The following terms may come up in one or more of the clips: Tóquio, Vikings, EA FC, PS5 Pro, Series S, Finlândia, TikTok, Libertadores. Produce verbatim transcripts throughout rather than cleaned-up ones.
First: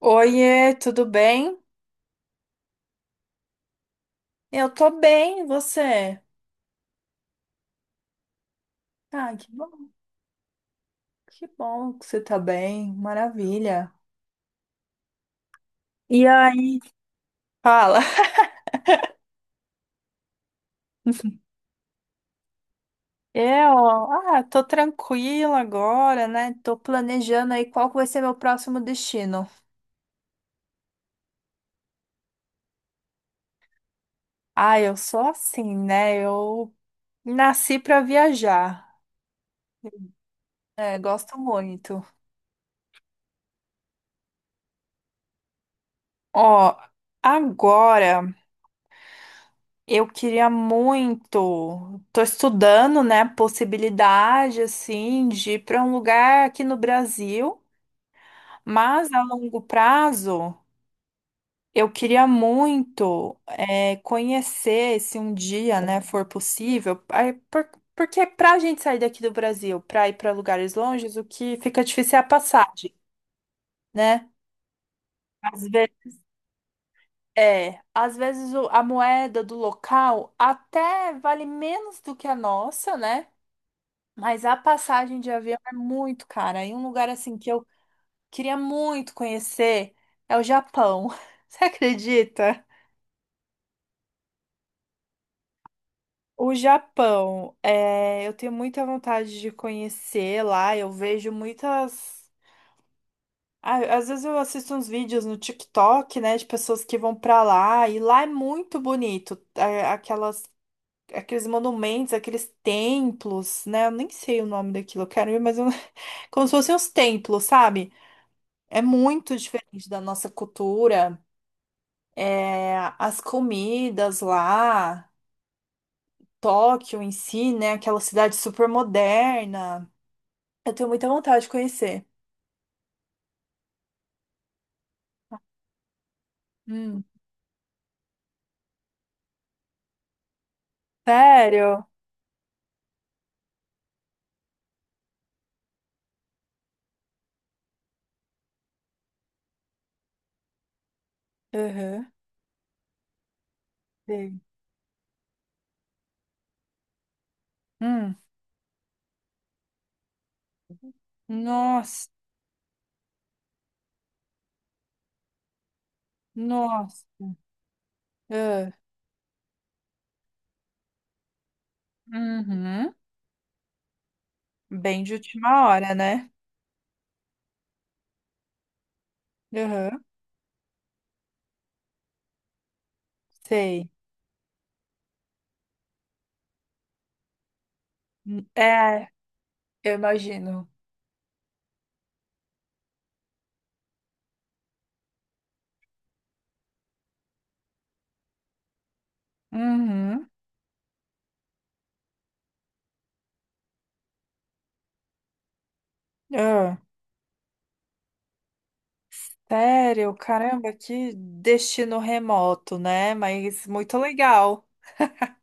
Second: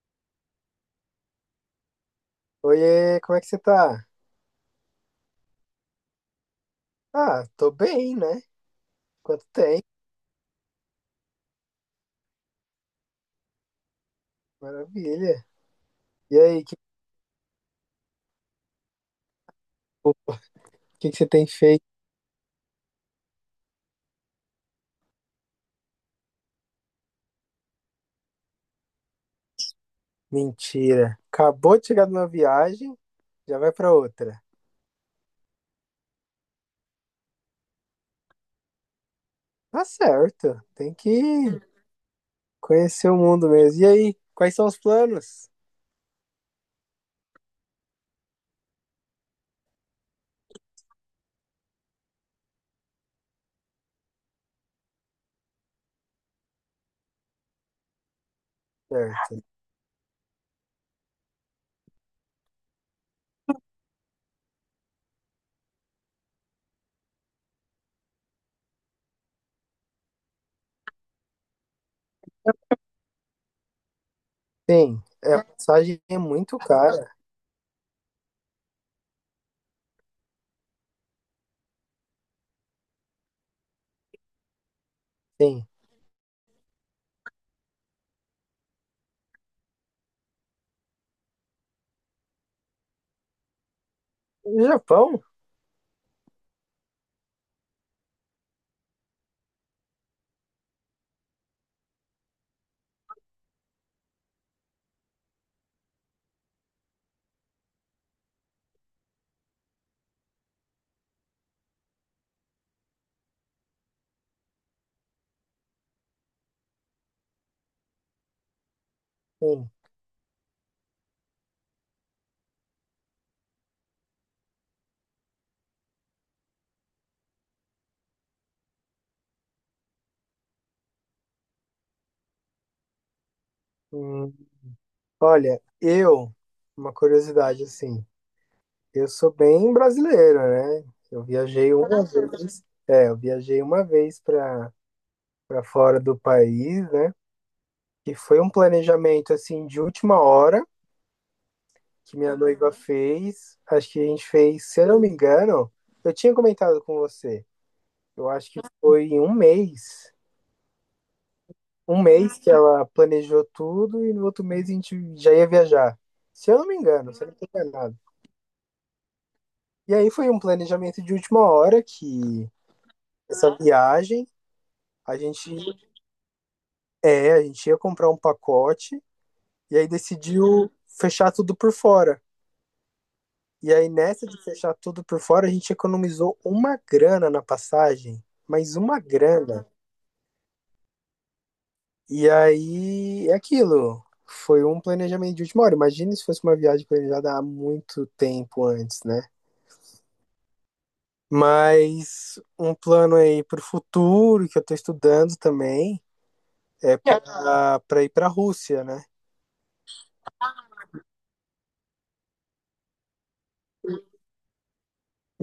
Oiê, tudo bem? Oiê, como é que você tá? Eu tô bem, e você? Ah, tô bem, né? Ah, Quanto que tempo, bom, que bom que você tá bem, maravilha. maravilha. E E aí, que, aí? Fala. o que que você tem feito? Eu, ah, tô tranquila agora, né? Tô planejando aí qual que vai ser meu próximo destino. Mentira. Acabou de chegar de uma viagem, já vai pra outra. Ah, eu sou assim, né? Eu nasci pra viajar. Tá certo, tem É, que gosto muito. conhecer o mundo mesmo. E aí, quais são os planos? Ó, agora. Eu queria muito. Tô estudando, né, a possibilidade assim de ir para um lugar aqui no Brasil, mas a Certo. longo prazo eu queria muito é, conhecer, se um dia, né, for possível, aí, por- porque para a gente sair daqui do Brasil, para ir para lugares longes, o que fica difícil é a passagem, né? Sim, é, a Às passagem vezes, é muito cara. é, às vezes o- a moeda do local até vale menos do que a nossa, né? Mas a passagem de avião Sim. é muito cara. E um lugar assim que eu queria muito conhecer é o Japão. Você acredita? No Japão? O Japão, é, eu tenho muita vontade de conhecer lá. Eu vejo muitas. Ah, às vezes eu assisto uns vídeos no TikTok, né, de pessoas que vão pra lá. E lá é muito bonito. É, aquelas, aqueles monumentos, aqueles templos, né? Eu nem sei o nome daquilo. Eu quero ir, mas eu... como se fossem os templos, sabe? É muito Sim. diferente da nossa cultura. É, as comidas lá, Tóquio em si, né? Aquela cidade super moderna. Eu tenho muita vontade de conhecer. Hum, olha, eu, uma Hum. curiosidade assim. Eu sou bem brasileiro, né? Eu viajei Sério? uma vez, é, eu viajei uma vez para para fora do país, né? E foi um planejamento assim de última hora Uhum. que minha noiva fez. Acho que a gente Bem. fez, se eu não me engano, eu tinha comentado com você. Hum. Eu acho que foi em um mês, um Nossa, mês que ela planejou tudo e no outro mês a gente já ia viajar. Se eu não me nossa. engano, se eu não estou enganado. Ah, E aí foi um planejamento de última hora que uhum. essa viagem Bem de a gente... última hora, né? É, a gente ia comprar um pacote e aí Uhum. decidiu fechar tudo por fora. E aí, Sei. nessa de fechar tudo por fora, a gente economizou uma grana na passagem, mas uma É, grana. eu imagino. E aí é aquilo. Foi um planejamento de última hora. Imagina se fosse uma viagem planejada há muito tempo antes, né? Uhum. Mas um plano aí para o futuro que eu estou estudando também Ah. é para para ir para a Rússia, né? Sério, caramba, que destino remoto, né? Mas muito legal.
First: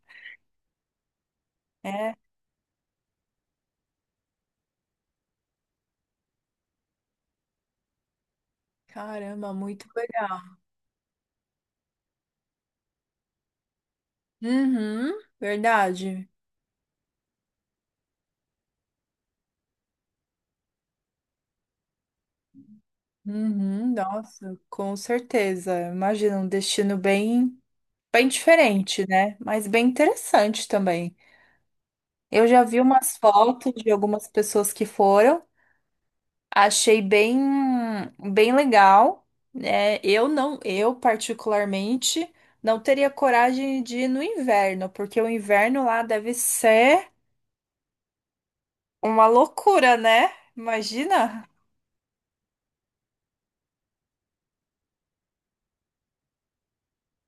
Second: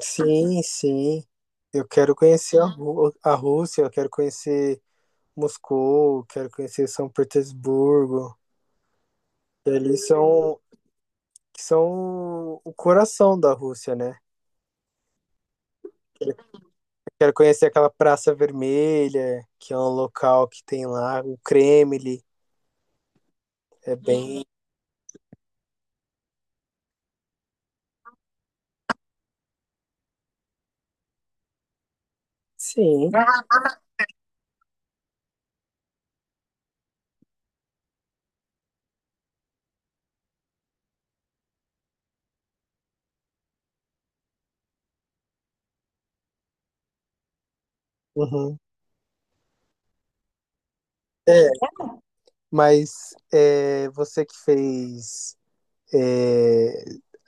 Sim, sim. Eu É, quero conhecer a, Ru- a Rússia, eu quero conhecer Moscou, eu quero conhecer São Petersburgo, caramba, que muito ali legal. são, que são o coração da Rússia, né? Uhum, verdade. Eu quero conhecer aquela Praça Vermelha, que é um local que tem lá, o Kremlin, Uhum, é bem... nossa, com certeza. Imagina um destino bem, bem diferente, né? Mas bem interessante também. Eu já vi Sim. umas fotos de algumas pessoas que foram. Achei bem, bem legal, né? Eu não, eu particularmente não teria coragem de ir no inverno, porque o inverno lá deve ser Uhum. uma loucura, né? É, Imagina? mas é, você que fez... é,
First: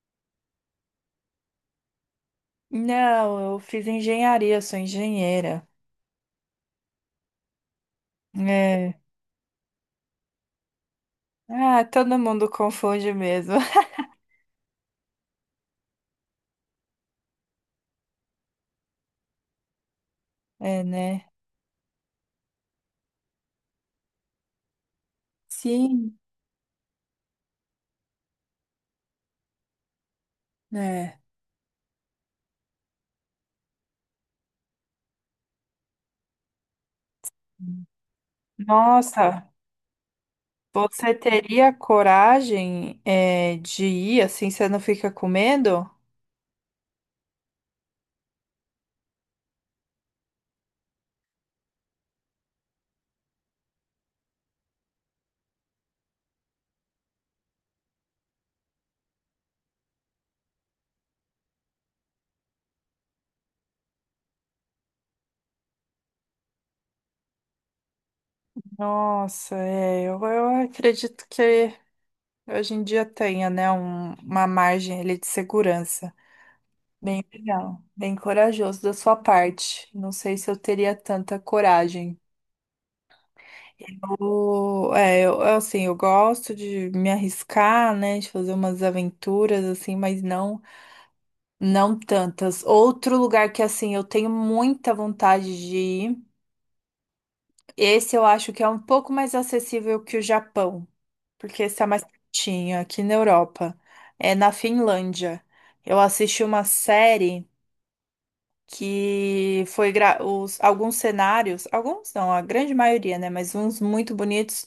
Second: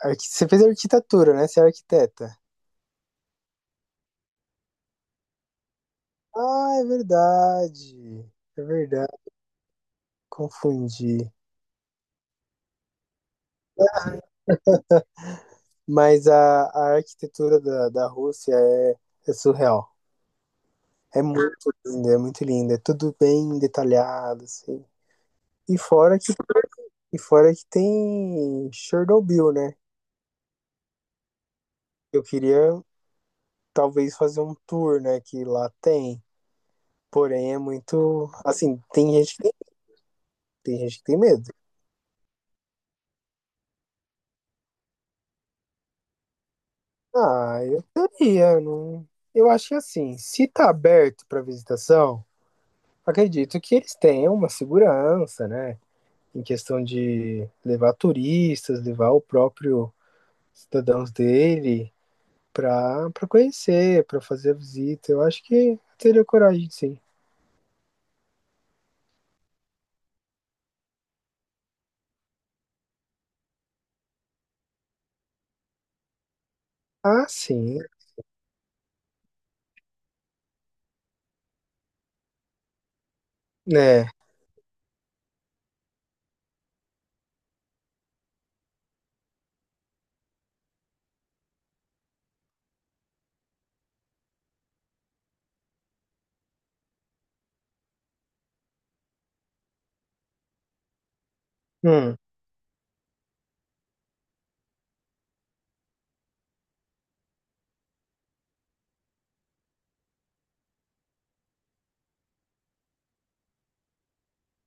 arqui- Você fez arquitetura, né? Você é arquiteta. Não, eu fiz engenharia, sou engenheira. Ah, é verdade. É É. verdade. Confundi. Ah, todo mundo confunde mesmo. Mas a, a arquitetura da, da Rússia é, é surreal. É, É né? muito linda, é muito linda. É tudo bem detalhado, assim. E fora Sim, que, e fora que tem Chernobyl, né? né? Eu queria talvez fazer um tour, né? Que lá tem. Porém, é muito. Assim, tem gente que Nossa, tem, tem gente que você tem medo. teria coragem, é, de ir assim, você não fica com medo? Ah, eu teria. Não... Eu acho que assim, se tá aberto para visitação. Acredito que eles tenham uma segurança, né? Em questão de levar turistas, levar o próprio cidadãos dele para para conhecer, para fazer a visita. Eu acho que teria coragem, sim. Nossa, é, eu, eu acredito que hoje em dia tenha, né, um- uma margem ali de segurança. Bem Ah, sim, legal, bem corajoso da sua parte. Não sei se eu teria tanta coragem. né? Eu, é, eu, assim, eu gosto de me arriscar, né, de fazer umas aventuras, assim, mas não, não tantas. Outro lugar que, assim, eu tenho muita vontade de ir, esse eu acho que é um pouco mais acessível que o Japão, porque está mais Hum, pertinho, aqui na Europa. É na Finlândia. Eu assisti uma série que foi gra- os, alguns cenários, alguns não, a grande maioria, né? Mas uns muito bonitos,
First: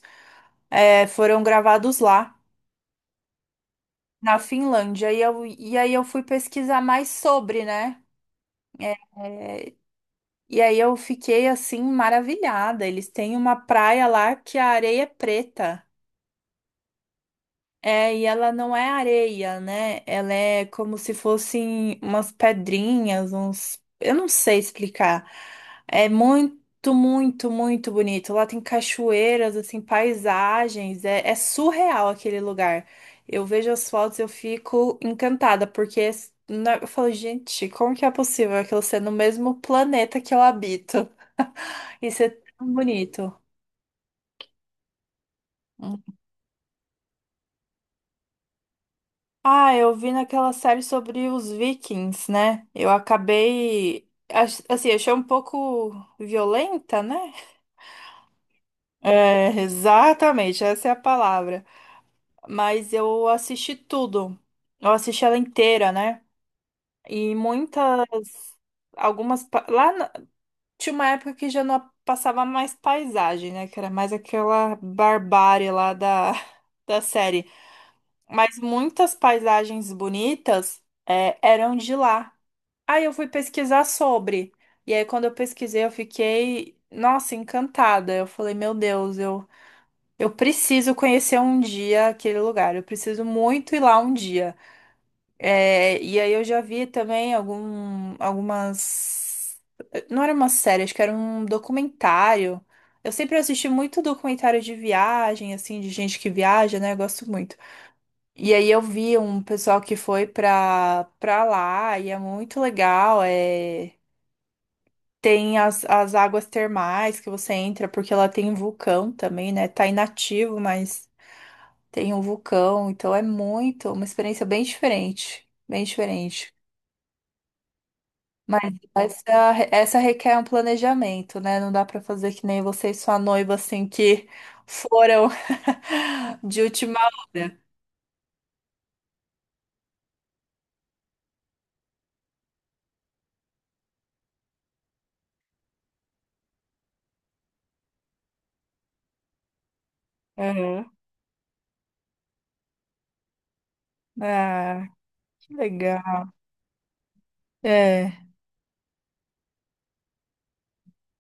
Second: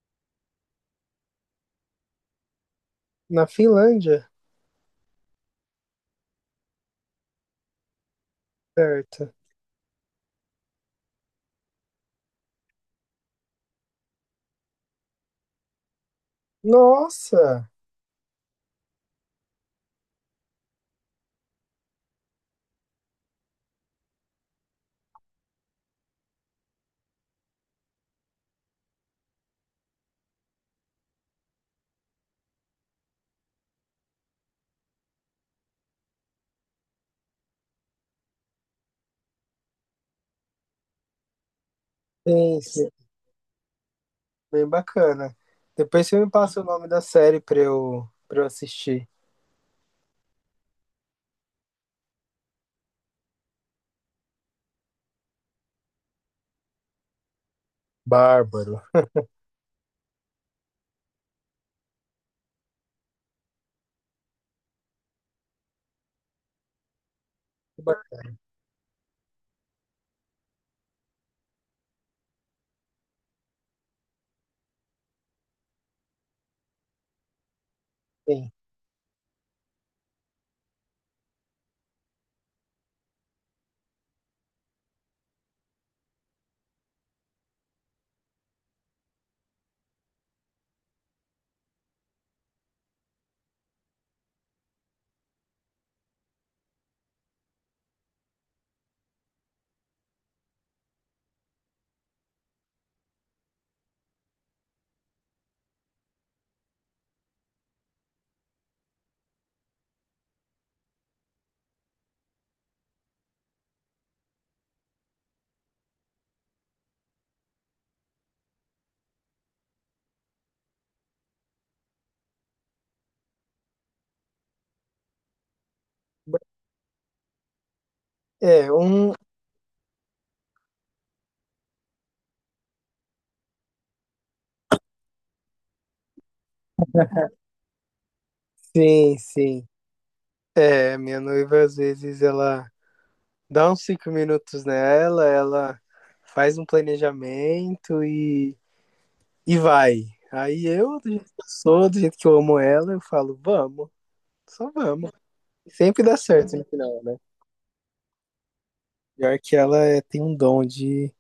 é, foram gravados lá, na Finlândia, na Finlândia. E, eu, e aí eu fui pesquisar mais sobre, né? É, certo. é, e aí eu fiquei assim maravilhada. Eles têm uma praia lá que a areia é preta. Nossa, É, e ela não é areia, né? Ela é como se fossem umas pedrinhas, uns. Eu não sei explicar. É muito, muito, muito bonito. Lá tem cachoeiras, assim, paisagens. É, é surreal aquele lugar. Eu vejo as fotos, eu fico encantada, porque s- na- eu falo, gente, como que é possível aquilo ser no mesmo planeta que eu habito? Isso é sim, tão sim, bonito. bem bacana. Depois você me passa o nome da série para eu, para eu assistir. Ah, eu vi naquela série sobre os Vikings, né? Eu acabei. ach- Assim, achei um pouco violenta, né? Bárbaro. É, exatamente, essa é a palavra. Mas eu assisti tudo. Eu assisti ela inteira, né? E muitas. Algumas. pa- Lá na- tinha uma época que já não passava mais paisagem, né? Que era mais aquela barbárie lá da, da série. Sim. Mas muitas paisagens bonitas, é, eram de lá. Aí eu fui pesquisar sobre. E aí, quando eu pesquisei, eu fiquei, nossa, encantada. Eu falei, meu Deus, eu, eu preciso conhecer um dia aquele lugar. Eu preciso muito ir lá um dia. É, e aí eu já vi também algum, algumas. Não era uma série, acho que era um documentário. Eu sempre assisti muito documentário de viagem, assim, de gente que viaja, né? Eu gosto muito. E aí eu vi um pessoal que foi pra, pra lá e é muito legal. É... Tem as, as águas termais que você entra, porque ela tem um vulcão também, né? Tá inativo, mas tem um vulcão, então é muito, uma experiência bem diferente, bem diferente. Mas É, um. essa, essa requer um planejamento, né? Não dá pra fazer que nem você e sua noiva, assim, que foram de última hora. Sim, sim. É, minha noiva às vezes ela dá uns cinco minutos nela, ela faz um planejamento e, e vai. Aí Uhum. eu, do jeito que eu sou, do jeito que eu amo ela, eu falo, vamos, só Ah, vamos. que E sempre dá legal. certo no final, né? É, Pior que ela é- tem um dom de,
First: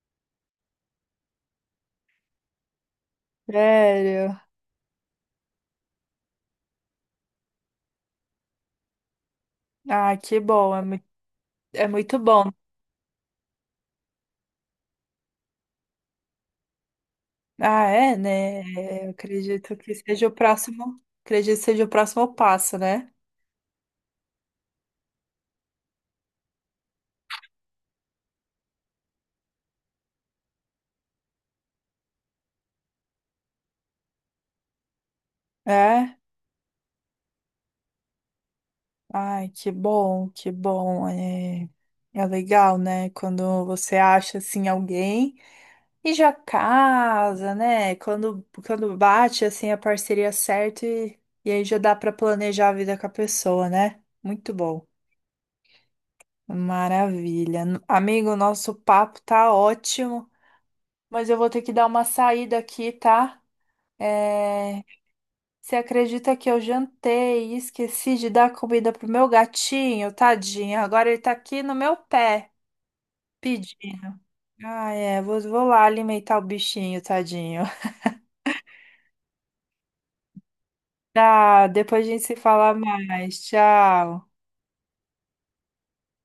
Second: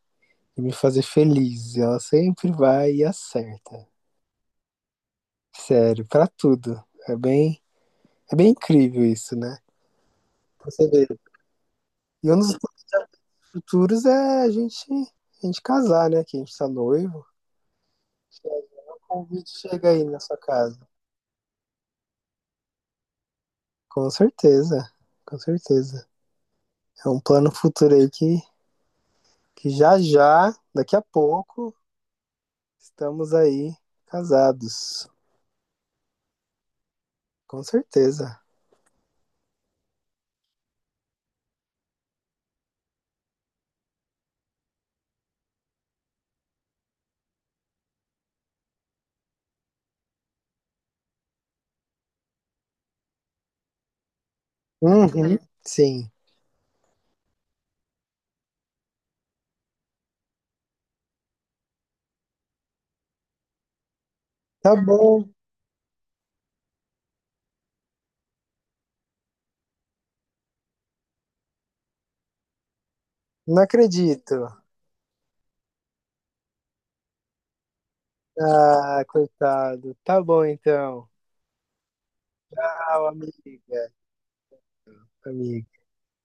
de me fazer feliz. Ela sempre vai e acerta. sério. Sério, pra tudo. É bem, é bem incrível isso, né? Ah, que Pra bom, é Você muito, vê. é muito E um bom. dos futuros é a gente, a gente casar, né? Que a gente tá noivo. Ah, é, né? O Eu convite acredito chega que aí na seja o sua casa. próximo, acredito que seja o próximo passo, né? Com certeza, com certeza. É um plano futuro aí que, que já já, daqui a pouco, estamos aí casados. É. Com certeza. Ai, que bom, que bom. É, é legal, né? Quando você acha assim alguém e já casa, né? Quando quando bate assim a parceria certa e, e aí já dá para planejar a vida com a pessoa, né? Muito bom. Uhum, sim. Maravilha. N- Amigo, nosso papo tá ótimo, mas eu vou ter que dar uma saída aqui, tá? Tá É, bom, você acredita que eu jantei e esqueci de dar comida pro meu gatinho, tadinho? Agora ele tá aqui no meu pé não pedindo. acredito. Ah, é, vou, vou lá alimentar o bichinho, tadinho. Ah, coitado. Tá bom então. Tá, depois a gente se fala Tchau, mais. amiga. Tchau. Amiga.